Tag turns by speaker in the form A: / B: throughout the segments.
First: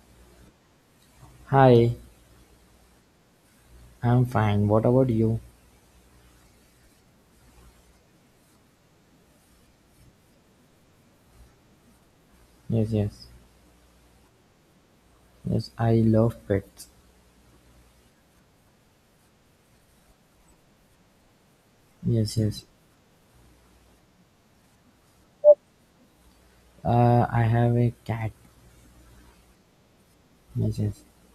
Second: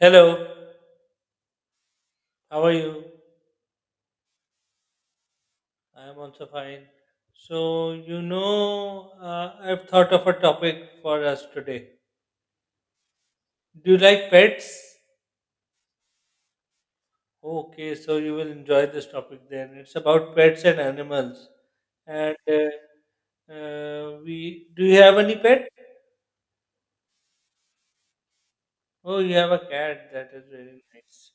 A: Hello,
B: Hi,
A: how are you?
B: I'm fine. What about you?
A: I am also fine. So, I've thought of a topic for us today.
B: Yes, yes.
A: Do you like pets?
B: Yes, I love pets.
A: Okay, so you will enjoy this topic then. It's about pets and animals. And
B: Yes, yes.
A: we do you have any pet?
B: I have a cat.
A: Oh, you have a cat. That is
B: Yes,
A: very
B: yes.
A: nice.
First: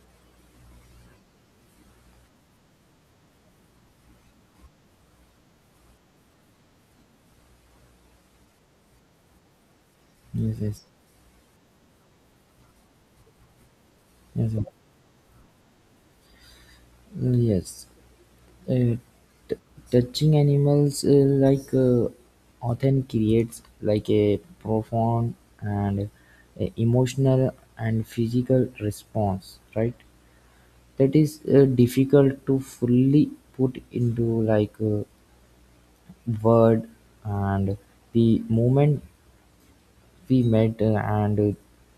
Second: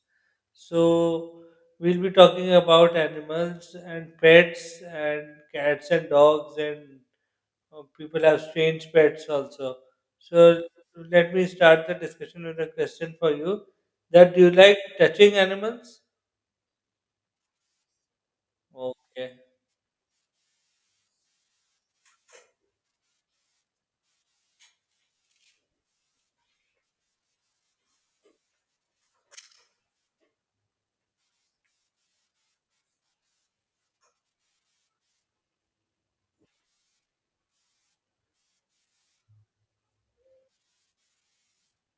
A: So, we'll be talking about animals and pets and cats and dogs and people have strange pets also. So
B: Yes, yes.
A: let me start the discussion with a question for you. That do you
B: Yes, yes.
A: like touching animals?
B: Mm, yes. Uh,
A: Okay.
B: Touching animals, like, often creates like a profound and emotional and physical response, right? That is difficult to fully put into like a word, and the moment we met and,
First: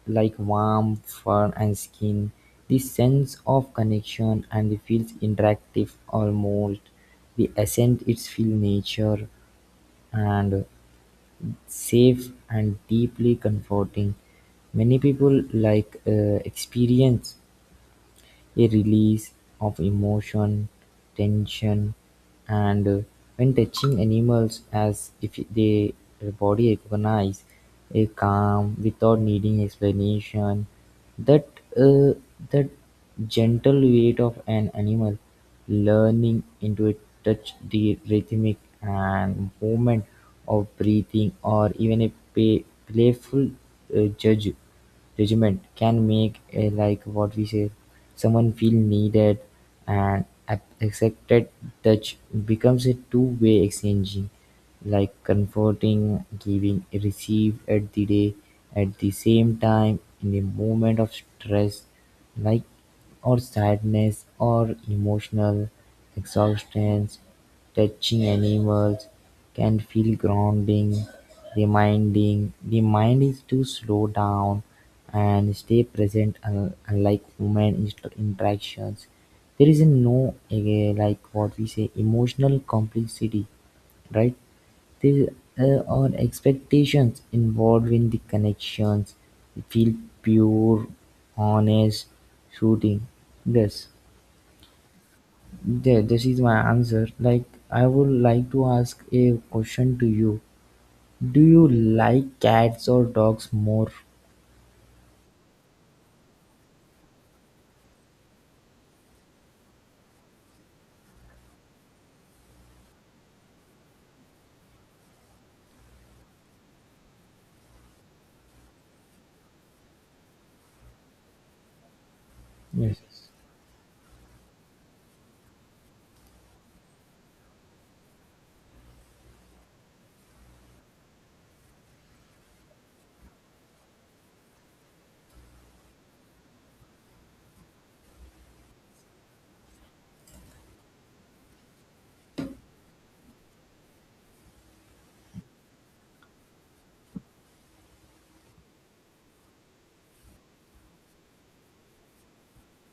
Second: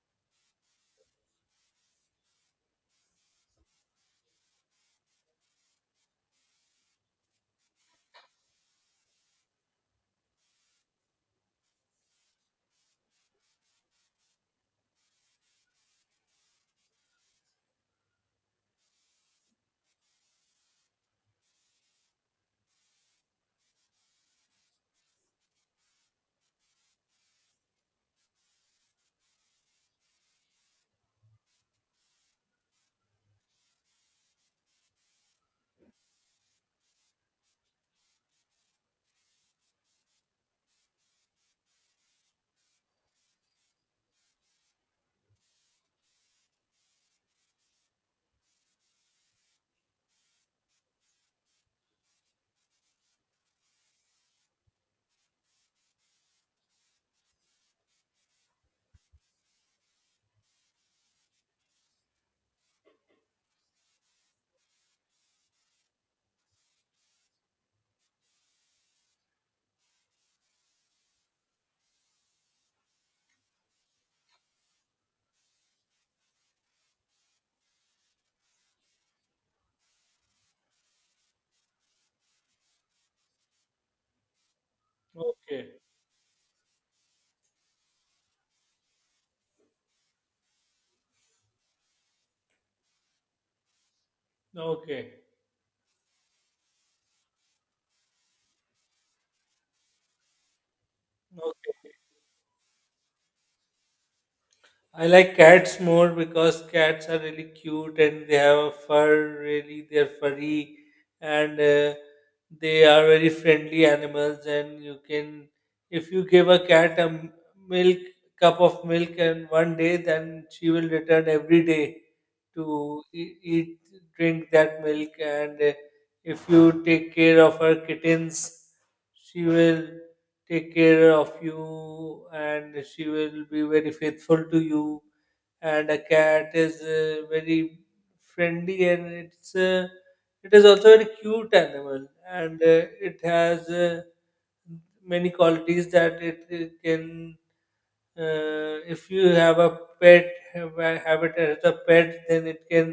B: like warm fur and skin, the sense of connection and the feels interactive, almost the essence it's feel nature and safe and deeply comforting. Many people like experience a release of emotion, tension, and when touching animals, as if they their body recognize a calm without needing explanation. That uh, that gentle weight of an animal learning into it, touch the rhythmic and movement of breathing, or even a pay, playful judge regiment, can make, a, like what we say, someone feel needed and accepted. Touch becomes a two-way exchanging, like comforting, giving receive at the day at the same time, in a moment of stress, like, or sadness or emotional exhaustion. Touching animals can feel grounding, reminding the mind is to slow down and stay present. Unlike human interactions, there is a no like what we say emotional complexity, right? There
A: Okay.
B: are expectations involved in the connections. It feel pure, honest, shooting. Yes,
A: Okay.
B: yeah, this is my answer. Like, I would like to ask a question to you. Do you
A: Okay.
B: like cats or dogs more?
A: I like cats more because cats are really cute and they have a fur, really, they're furry and they are very friendly animals. If you give a cat a milk, cup of milk and one day, then she will return every day to
B: Yes.
A: eat, drink that milk. And if you take care of her kittens, she will take care of you and she will be very faithful to you and a cat is very friendly and it is also a very cute animal and it has many qualities that it can, if you have a have it as a pet then it can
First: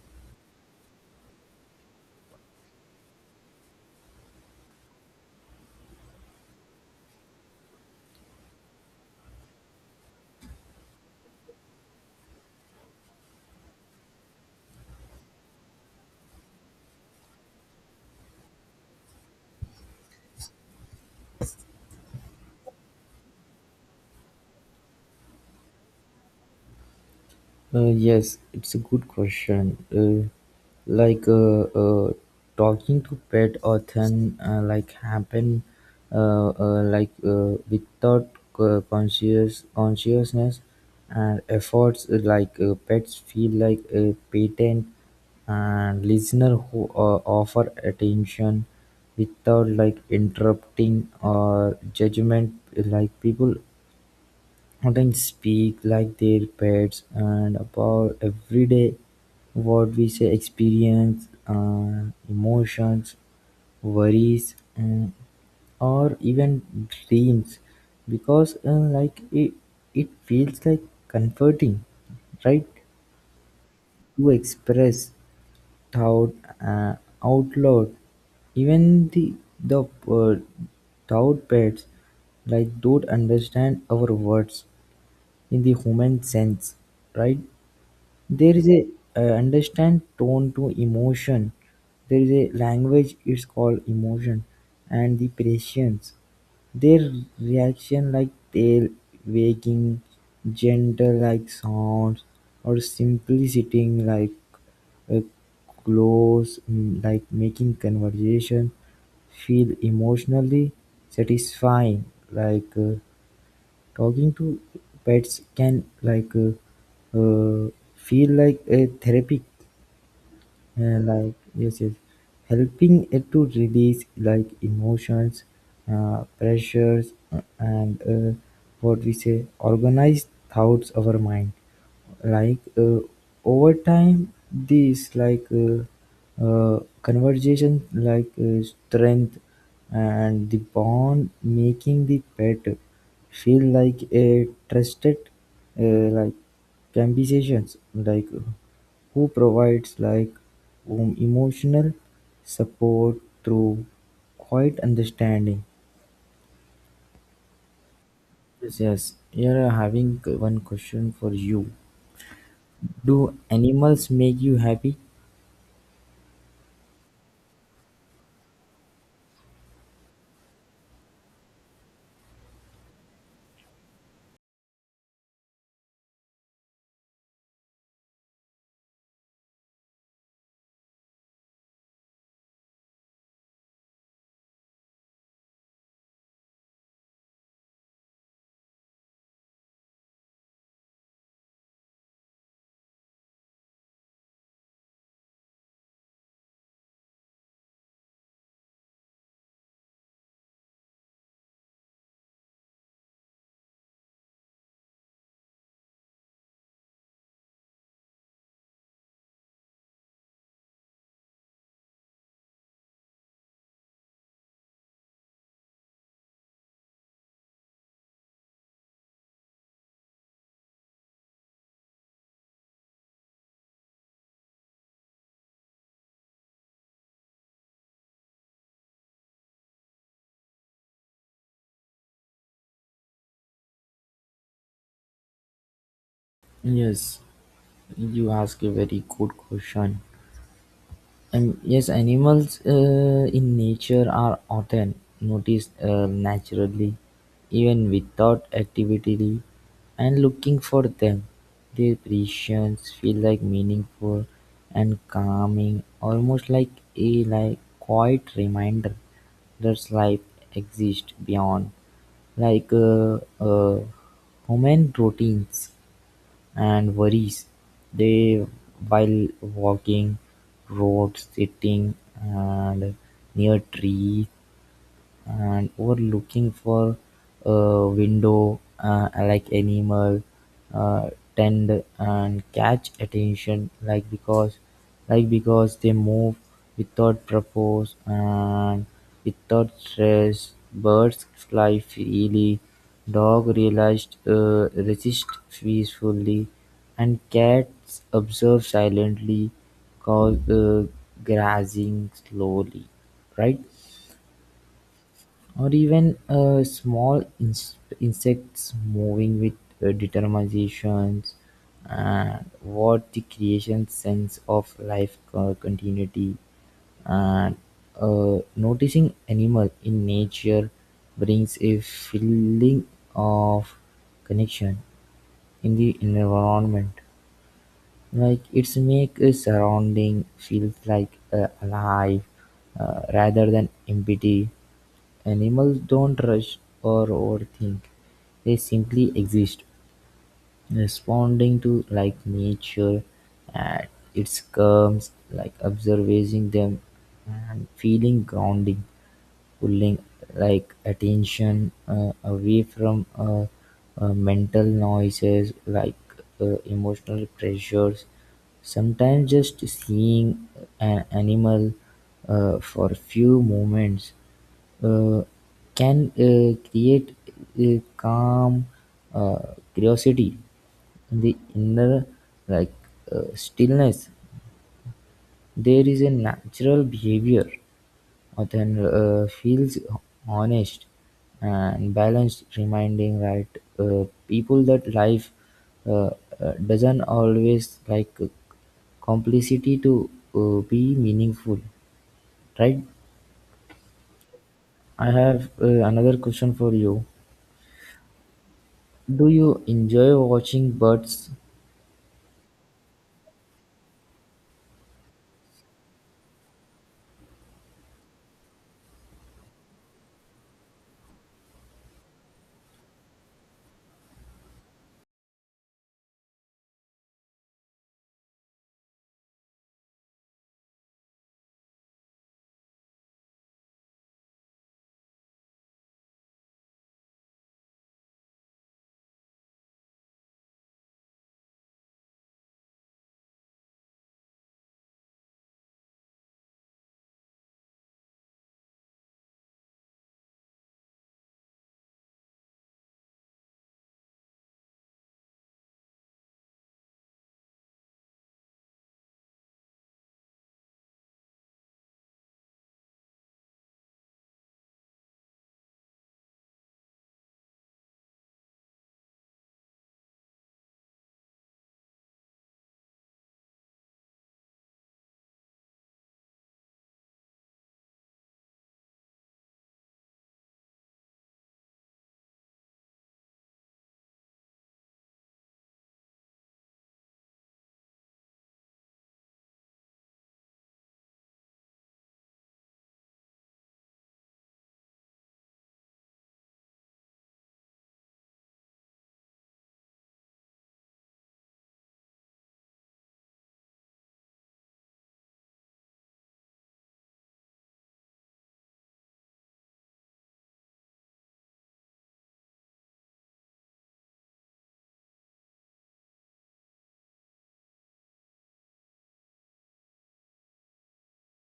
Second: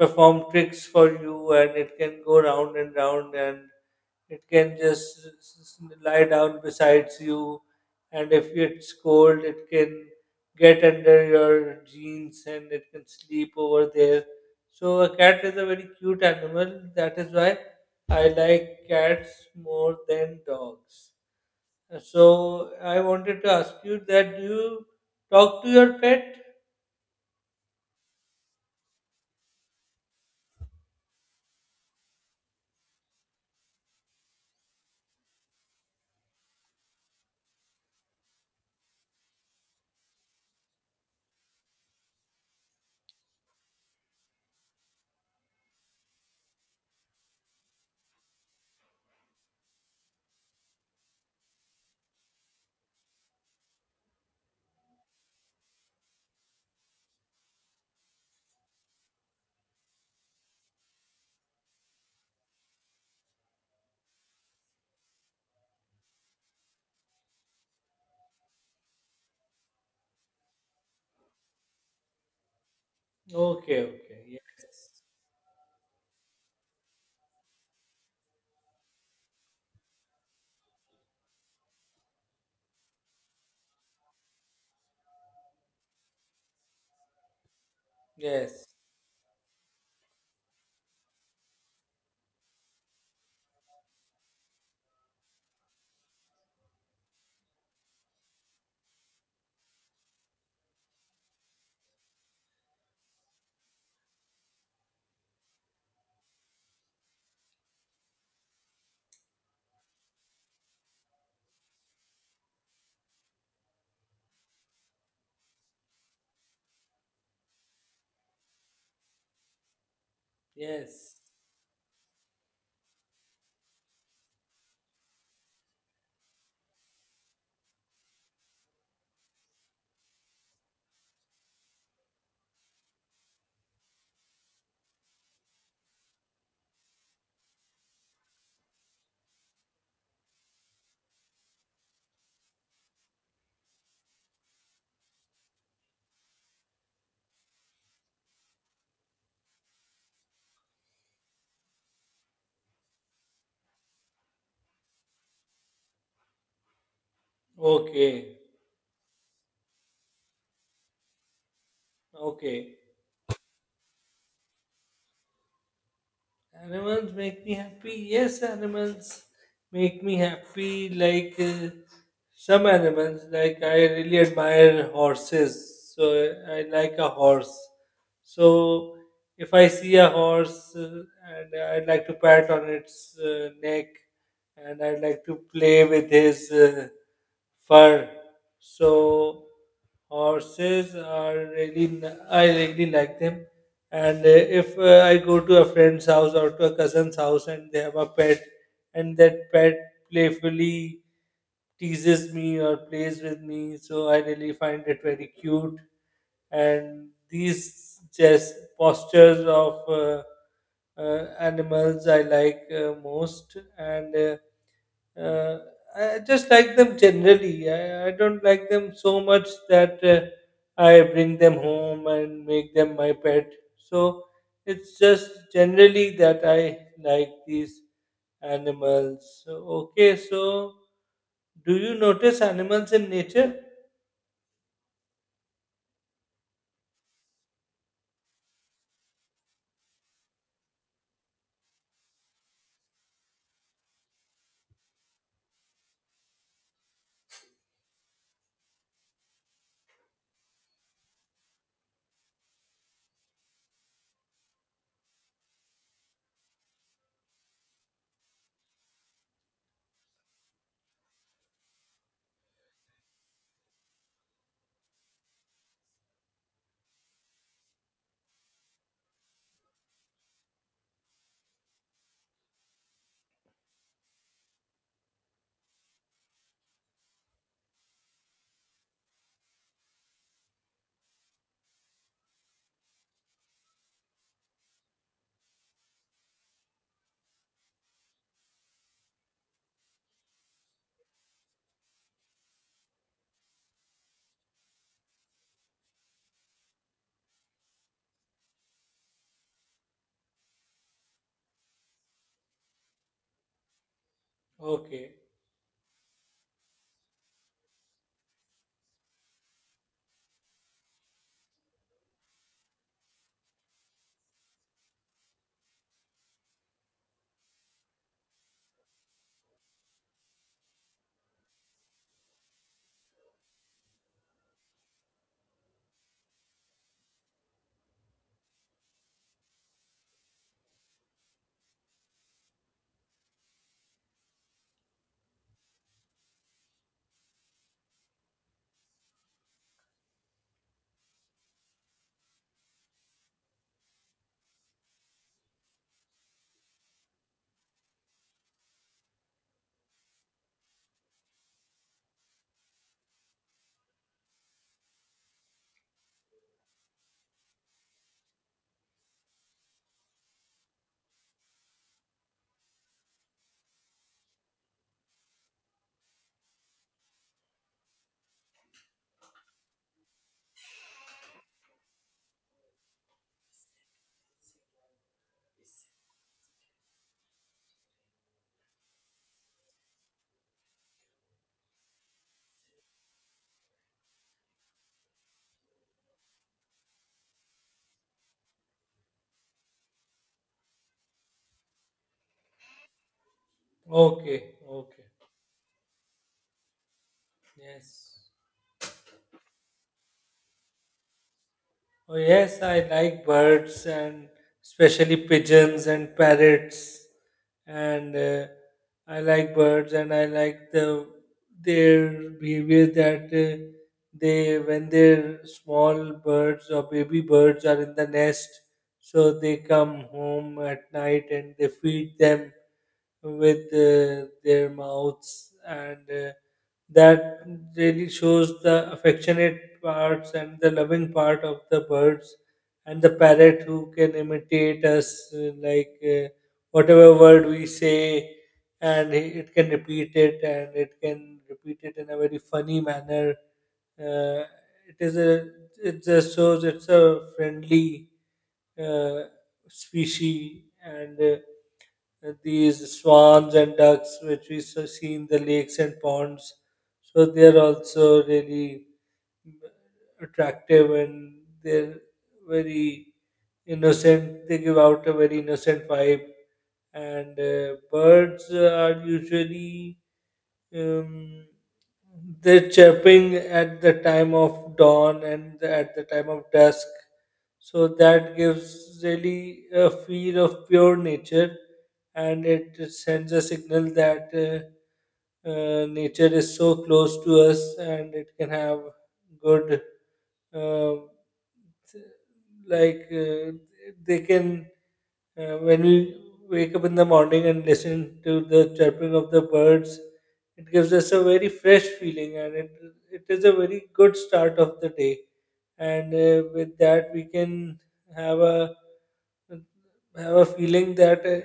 A: perform tricks for you and it can go round and round and it can just lie down besides you, and if it's cold, it can get under your jeans and it can sleep over there. So, a cat is a very cute animal. That is why I like cats more than dogs. So, I wanted to ask you that do you talk to your pet?
B: Yes, it's a good question. Like, talking to pet often like happen, like, without conscious consciousness and efforts, like, pets feel like a patent and listener who offer attention without like interrupting or judgment, like people. Again speak like their pets and about everyday, what we say, experience emotions, worries, or even dreams, because like it feels like comforting, right?
A: Okay, okay.
B: To express
A: Yes,
B: thought uh, out loud, even the thought pets like don't understand our words in the human sense, right? There
A: yes,
B: is a understand tone to emotion. There is a language. It's called emotion, and the patience. Their reaction, like tail wagging, gentle like sounds, or simply sitting like a close, like making conversation feel emotionally satisfying, like. Talking to pets can like, uh, feel like a therapy,
A: yes.
B: like, yes, yes, helping it to release like emotions, pressures, and, what we say, organized thoughts of our mind, like, over time these, like conversation, like strength and the bond, making the pet feel like a trusted, like conversations, like who provides, like whom emotional support through quiet understanding.
A: Okay,
B: Yes, yes. Here I having one question for you.
A: okay.
B: Do animals make you happy?
A: Animals make me happy. Yes, animals make me happy. Like some animals, like I really admire horses. So I like a horse. So if I see a horse and I'd like to pat on its neck and I'd like to play with his fur. So horses are really, I really like them and if I go to a friend's house or to a cousin's house and they have a pet, and that pet playfully teases me or plays with me, so I really find it very cute. And these just postures of animals I like most, and uh, I just like them generally. I don't like them so much that I bring them home and make them my pet. So it's just generally that I like these animals. So, okay, so do you notice animals in nature?
B: Yes, you ask a very good question. Yes, animals in nature are often noticed naturally, even without activity, and looking for them, their presence feel like meaningful and calming, almost like a, like, quiet reminder that life exists beyond, like human routines and worries. They, while walking, road sitting and near trees, and were looking for a window, like animal uh, tend and catch attention, like because they move without purpose and without stress. Birds fly freely, dog realized resist peacefully, and cats observe silently, cause grazing slowly, right?
A: Okay,
B: Or even small insects moving with determination, and what the creation sense of life continuity. And noticing animal in nature brings a feeling of connection in the environment, like it's make a surrounding feels like, alive, rather than empty. Animals don't rush or overthink; they simply exist, responding to like nature at its curves, like observing them and feeling grounding, pulling like attention away from mental noises, like emotional pressures. Sometimes just seeing an animal for a few moments uh, can create a calm, uh, curiosity, the inner, like, stillness. There is a natural behavior, then feels honest and balanced, reminding, right, people that life uh, doesn't always, like, complicity to be meaningful, right?
A: okay, okay.
B: I have another question for you.
A: Yes.
B: Do you enjoy watching birds?
A: Oh, yes, I like birds and especially pigeons and parrots. And I like birds and I like the their behavior that they when their small birds or baby birds are in the nest, so they come home at night and they feed them with their mouths and that really shows the affectionate parts and the loving part of the birds and the parrot who can imitate us whatever word we say and it can repeat it and it can repeat it in a very funny manner, uh, it is a, it just shows it's a friendly uh, species and these swans and ducks which we so see in the lakes and ponds. So they are also really uh, attractive and they're very innocent. They give out a very innocent vibe. And birds are usually um, they're chirping at the time of dawn and at the time of dusk. So that gives really a feel of pure nature and it sends a signal that nature is so close to us and it can have good, uh, like, uh, they can, when we wake up in the morning and listen to the chirping of the birds, it gives us a very fresh feeling and it is a very good start of the day and with that we can have a have a feeling that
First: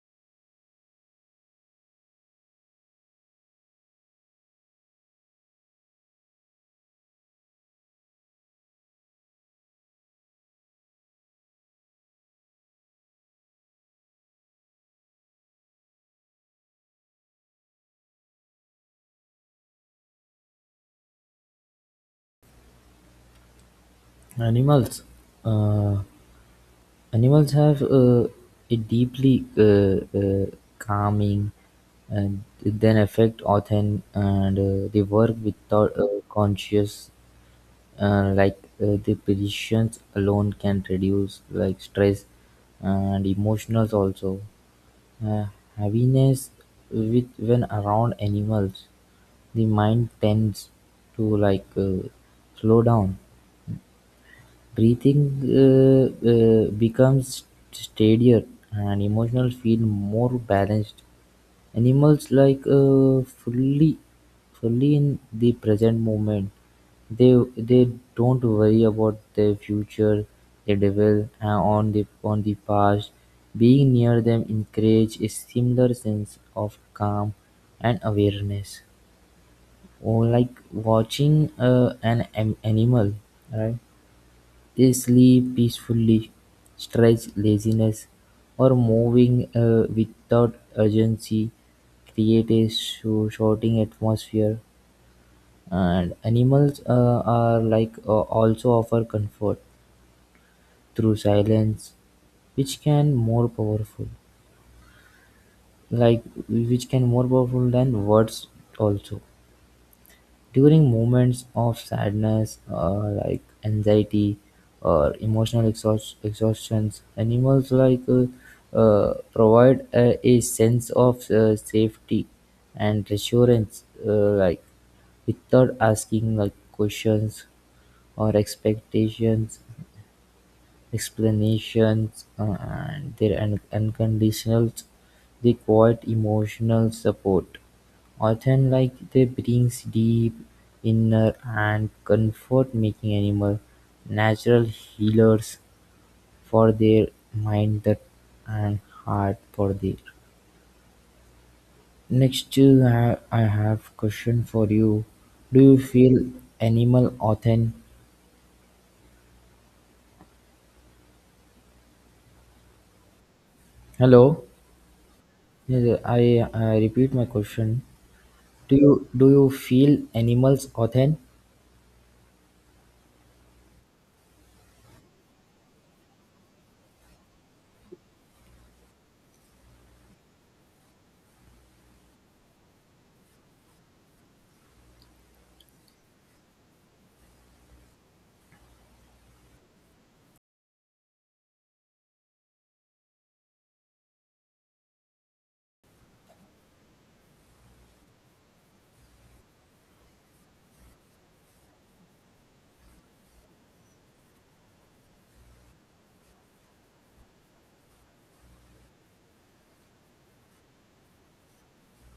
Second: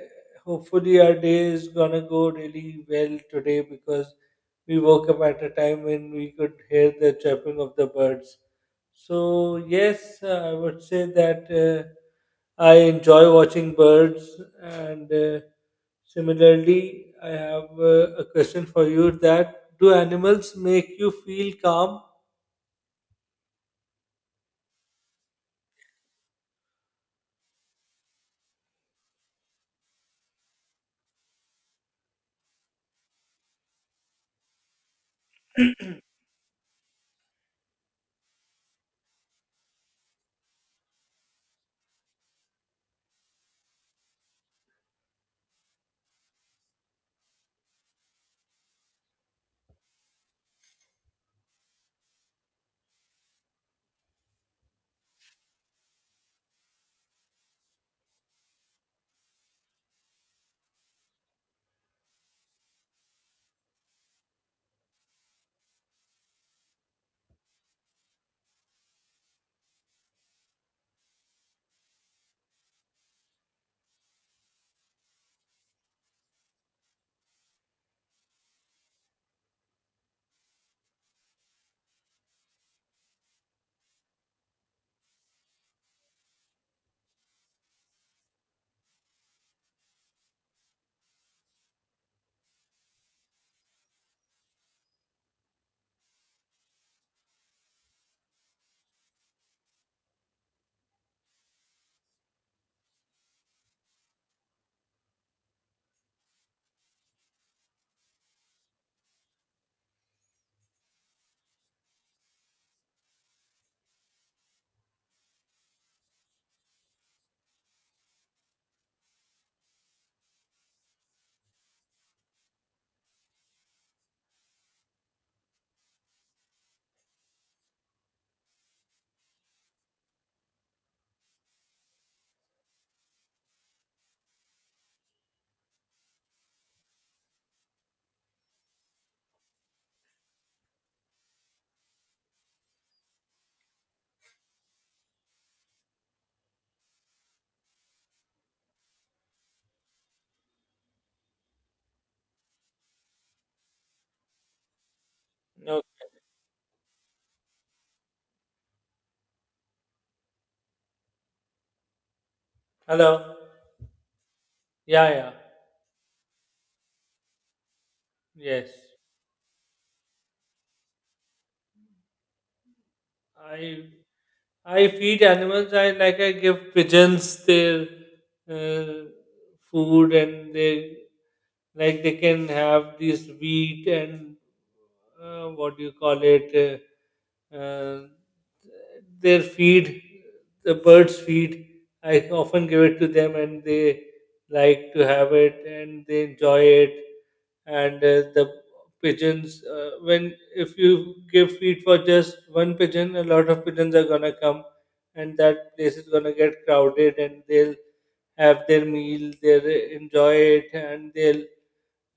A: hopefully our day is gonna go really well today because we woke up at a time when we could hear the chirping of the birds. So yes, I would say that I enjoy watching birds, and similarly, I have a question for you: that do animals make you feel calm?
B: Animals, uh, animals have a deeply calming and then effect on. And they work without a conscious, like, the positions alone can reduce like stress and emotionals also, uh, heaviness, with when around animals the mind tends to, like, slow down. Breathing becomes steadier and emotions feel more balanced. Animals, like fully, fully in the present moment. They don't worry about their future. They dwell on the past. Being near them encourage a similar sense of calm and awareness, or like watching an animal, right? They sleep peacefully, stretch laziness, or moving without urgency, create a shouting atmosphere. And animals are like, also offer comfort through silence, which can more powerful, like which can more powerful than words also. During moments of sadness, like anxiety or emotional exhaustions, animals like, provide a sense of safety and reassurance, like without asking, like, questions or expectations, explanations, and their unconditional, they quiet emotional support, often like they brings deep inner and comfort, making animal natural healers for their mind that and heart. For their next I have question for you. Do you
A: No.
B: feel animal often?
A: Hello.
B: Hello.
A: Yeah, yeah.
B: Yes, I repeat my question.
A: Yes,
B: Do you do you feel animals often?
A: I I feed animals. I give pigeons their uh, food, and they, like, they can have this wheat and, what do you call it? Uh, uh, their feed, the birds' feed. I often give it to them, and they like to have it, and they enjoy it. And the pigeons, when if you give feed for just one pigeon, a lot of pigeons are going to come and that place is going to get crowded and they'll have their meal, they'll enjoy it, and they'll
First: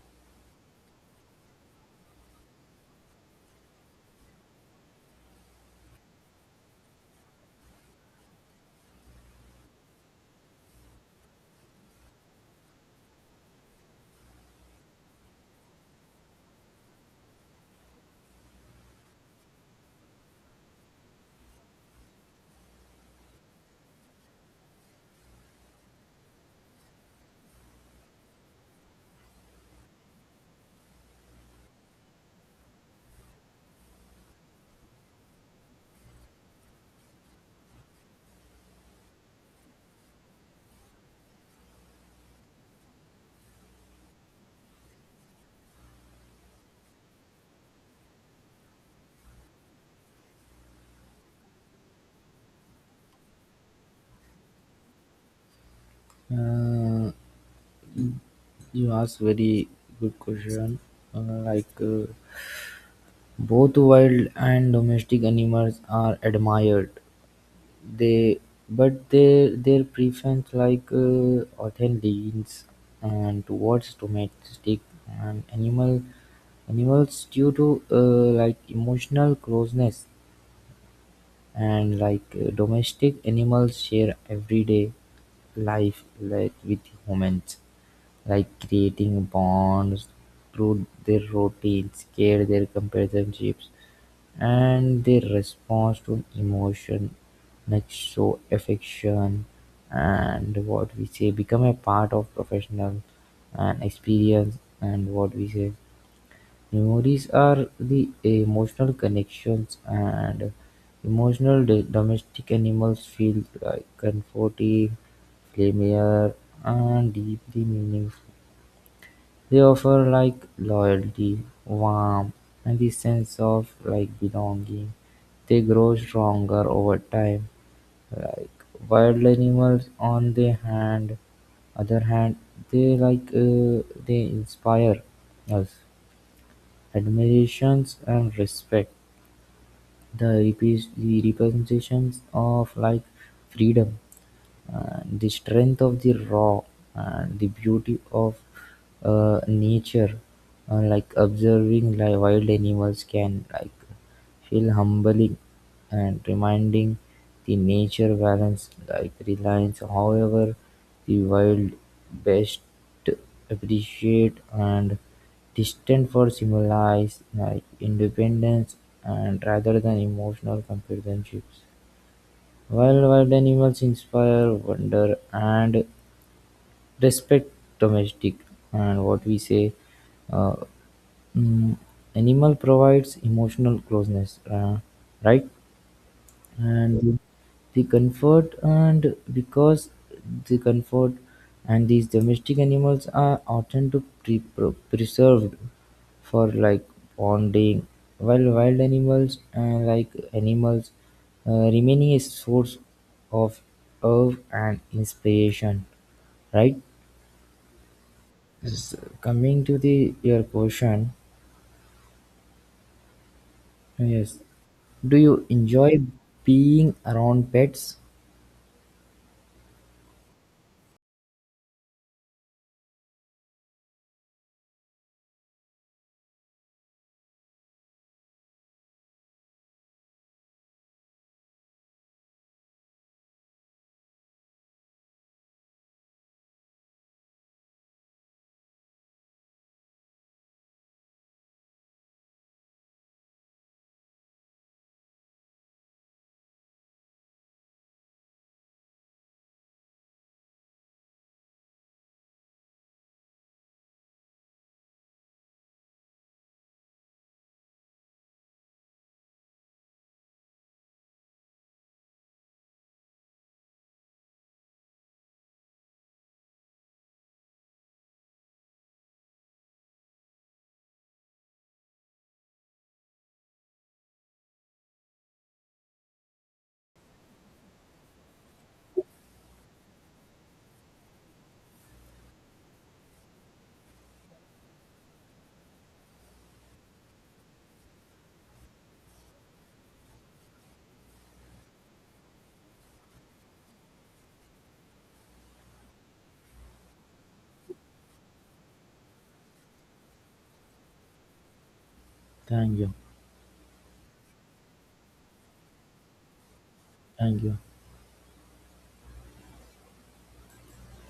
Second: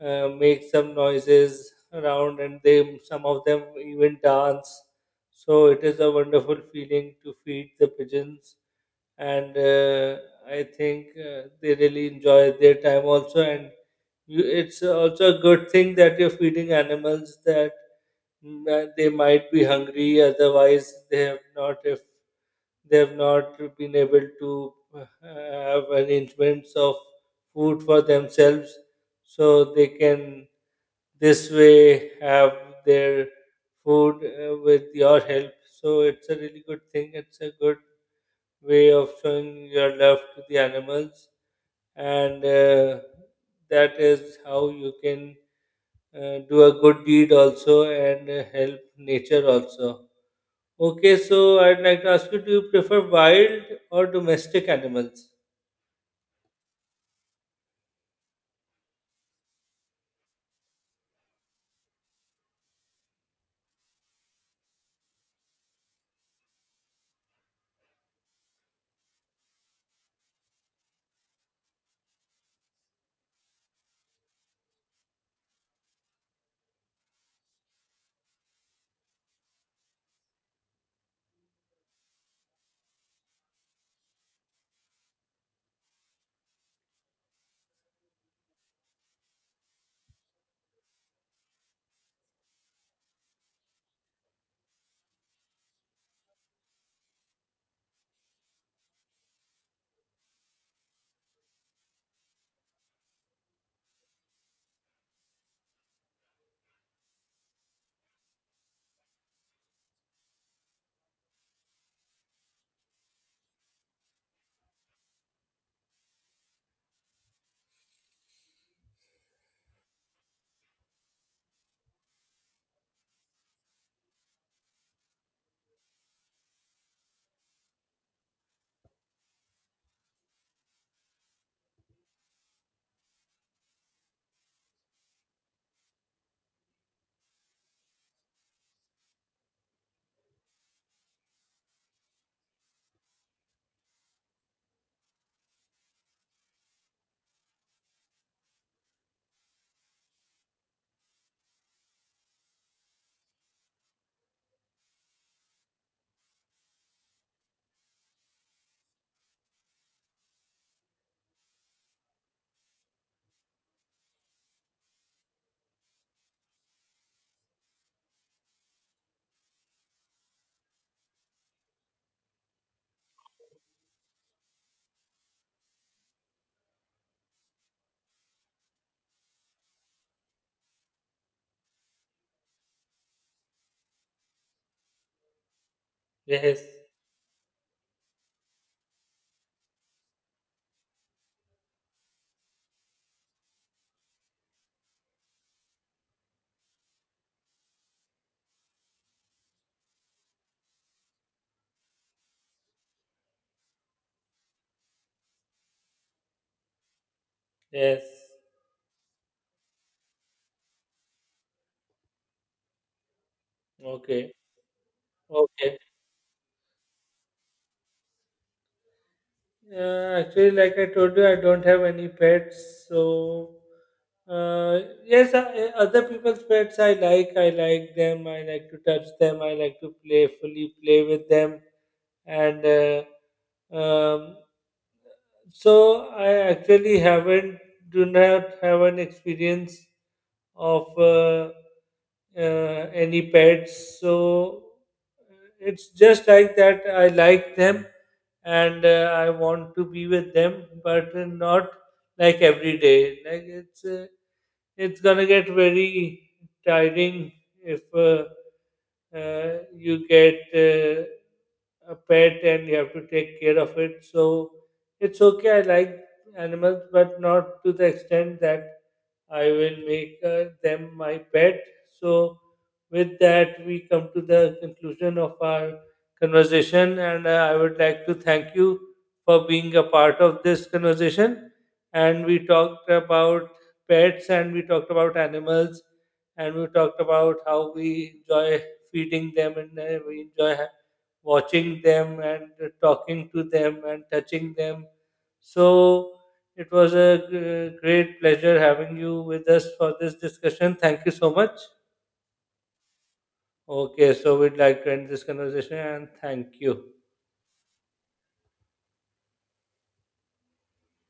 A: make some noises around, and they, some of them even dance. So it is a wonderful feeling to feed the pigeons. And I think they really enjoy their time also. And you, it's also a good thing that you're feeding animals that, they might be hungry, otherwise they have not, if they have not been able to have arrangements of food for themselves, so they can this way have their food with your help. So it's a really good thing. It's a good way of showing your love to the animals, and that is how you can do a good deed also and help nature also. Okay, so I'd like to ask you: do you prefer wild or domestic animals?
B: Uh, you ask very good question. Like, both wild and domestic animals are admired. They, but their preference, like often leans and towards domestic and animals due to, like emotional closeness, and like domestic animals share everyday life, like with humans, like creating bonds through their routines, care, their companionships, and their response to emotion, like show affection, and what we say, become a part of professional and experience. And what we say, memories are the emotional connections, and emotional domestic animals feel like comforting, familiar, and deeply meaningful. They offer like loyalty, warmth, and the sense of like belonging. They grow stronger over time. Like wild animals, on the hand, other hand, they inspire us. Admiration and respect, the representations of life, freedom. The strength of the raw and the beauty of nature, like observing, like wild animals can like feel humbling and reminding the nature balance, like reliance. However, the wild best appreciate and distant for symbolize like independence, and rather than emotional companionships, wild animals inspire wonder and respect. Domestic, and what we say, uh, mm, animal provides emotional closeness, right,
A: Yes,
B: and the comfort, and because the comfort, and these domestic animals are often to preserved for, like, bonding, while wild animals, like animals, remaining a source of love and inspiration, right?
A: yes.
B: Coming to the your question,
A: Okay,
B: yes, do you
A: okay.
B: enjoy being around pets?
A: Actually, like I told you, I don't have any pets. So, yes, other people's pets I like. I like them. I like to touch them. I like to playfully play with them. And so I actually haven't do not have an experience of uh, any pets. So it's just like that. I like them and I want to be with them, but not like every day. Like it's gonna get very tiring if. You get a pet and you have to take care of it. So it's okay. I like animals, but not to the extent that I will make them my pet. So with that, we come to the conclusion of our conversation, and I would like to thank you for being a part of this conversation. And we talked about pets, and we talked about animals, and we talked about how we enjoy feeding them, and we enjoy watching them and talking to them and touching them. So it was a great pleasure having you with us for this discussion. Thank you so much.
B: Thank you.
A: Okay, so we'd like to end this conversation and thank you.
B: Thank you.